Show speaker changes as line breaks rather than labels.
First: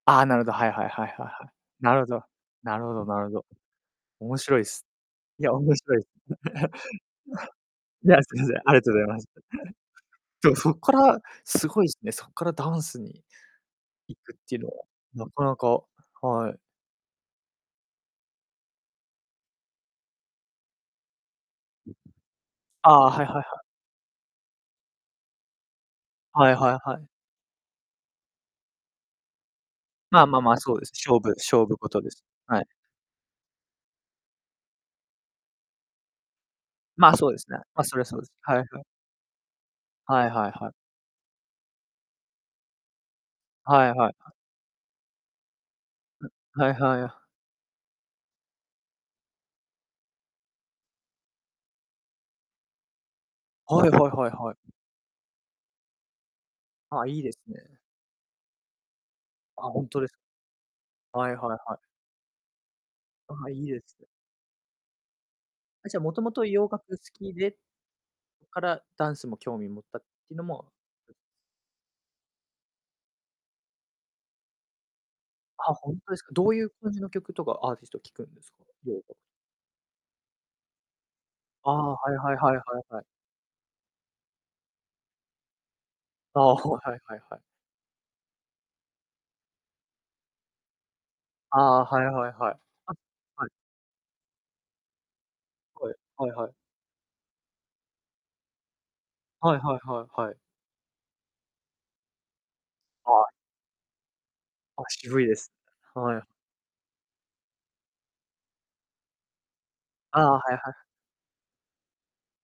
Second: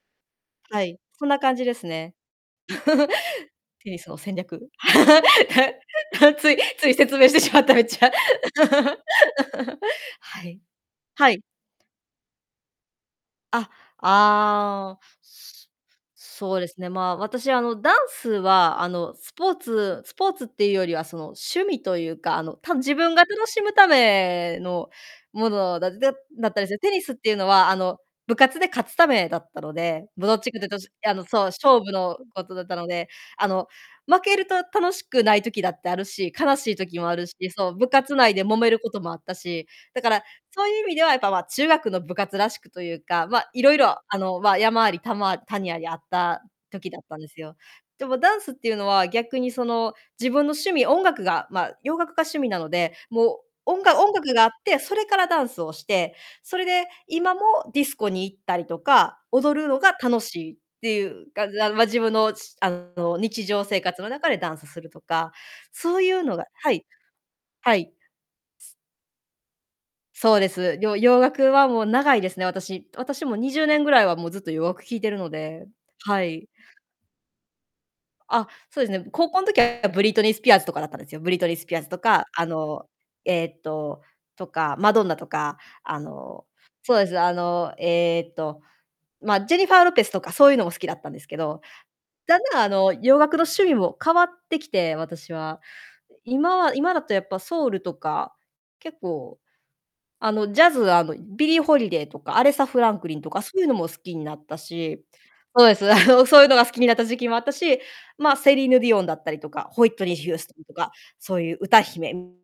ああ、なるほど、はい
は
はい
い、
はいは
そ
い
んな
はい。
感じです
なるほ
ね。
ど。なるほどなるほど。
テニスの戦
面白
略
いす。いや、面白い。
ついつい、説明してしまった、め っち
い
ゃ。
や、いや、すみません。ありがとう ございます。
は
ちょ、
い。
そっから
はい。
すごいすね、そっからダンスに
あ、
行くっていうのは
ああ。
なかな
す
かは
そう
い。
ですね。まあ、私、あの、ダンスは、あの、スポーツスポーツってゆうよりは、その、趣味とゆうか、あの、たぶん
あ
自
あ、
分が
はいはいは
楽し
い。
むためのものだでだ
は
っ
い
たんで
は
す。テ
いは
ニ
い。
スってゆうのは、あの、部活で、勝つためだったので、
ま
武
あま
道
あ
チ
ま
ッ
あ、
クで、
そ
どう
う
し
で
い
す。
や、あ
勝
の、
負
そう、
勝負
勝負
事で
の
す。
ことだ
は
っ
い。
たので、あの、負けると楽しくない時だってあるし、悲しい時も
ま
あ
あ、
る
そう
し、
ですね。
そう、
ま、
部
それは
活
そうで
内
す。
で
は
揉
いは
める
い。
こともあったし、だから、
はいはい
そ
は
う
い。
ゆう意味ではやっぱ、ま、中学の部活らしくとゆうか、ま、色
はいは
々、
い。は
あ
い。
の、まあ、山ありたま谷ありあった
ん。はい
時
は
だっ
い、
たん
あ。
ですよ。でもダンスっていうのは、逆に、その、自分の趣味、音楽がま、洋楽が趣味なので、もう、おん
はいは
が音
いはい
楽があっ
はい。
て、それからダンスをして、それで
あ、いいで
今
す
も
ね。
ディスコに行ったりとか、踊
あ、
るの
ほん
が
とです
楽しいってゆ
は
う
い
感
はい
じあ、
はい。
ま、自分の、しゅあの、
あ
日
あ、
常
いい
生
です
活
ね。
の中でダンスするとか、
あ、
そ
じゃ、
う
も
ゆ
と
う
も
のが
と洋
は
楽
い。
好きで
はい。
から、ダンスも興味持ったって
そ
いう
う
の
で
も
す。よ
ある
洋楽はもう長いですね、私。私も20年ぐらいは、もうずっと洋楽聴いてるので。
あ、ほんとで
は
すか。
い。
どうゆう感じの曲とかアーティスト聴くんで
あ、
すか、
そうで
よ
す
う
ね、
が
高校ん時はブリトニー・スピアーズとかだったんですよ。ブリトニー・ス
あ
ピアーズ
あ、
と
はい
か、
はい
あ
はいはい
の、
はい。
ええと、とか、マドンナとか、あの
ああ、ほう、
そ
は
う
い
で
は
す、
い
あ
はい。
の、ええと、ま、ジェニファー・ロペスとか、そうゆうのも好きだったんですけ
あ
ど。
あ、はいはい
だん
は
だ
い。
ん、あの、
あ、
洋楽の
はい。
趣味も変わってきて、私は。
はい、はいはい。
今は今だとやっぱソウルとか、結構、
はいはいはいは
あ
い。
の、ジャズあの、ビリー・ホリデイとか、アレサ・フランクリン
は
と
い。
か、そうゆのも好きになった
あ、
し。
渋いです。
そうです、あ
はい。
の、そうゆのが好きになった時期もあったし、ま、セリーヌ・ディオンだったりとか、ホイットニー・
あ
ヒ
あ、
ュー
は
スト
い
ン
は
と
い。
か、そうゆう歌姫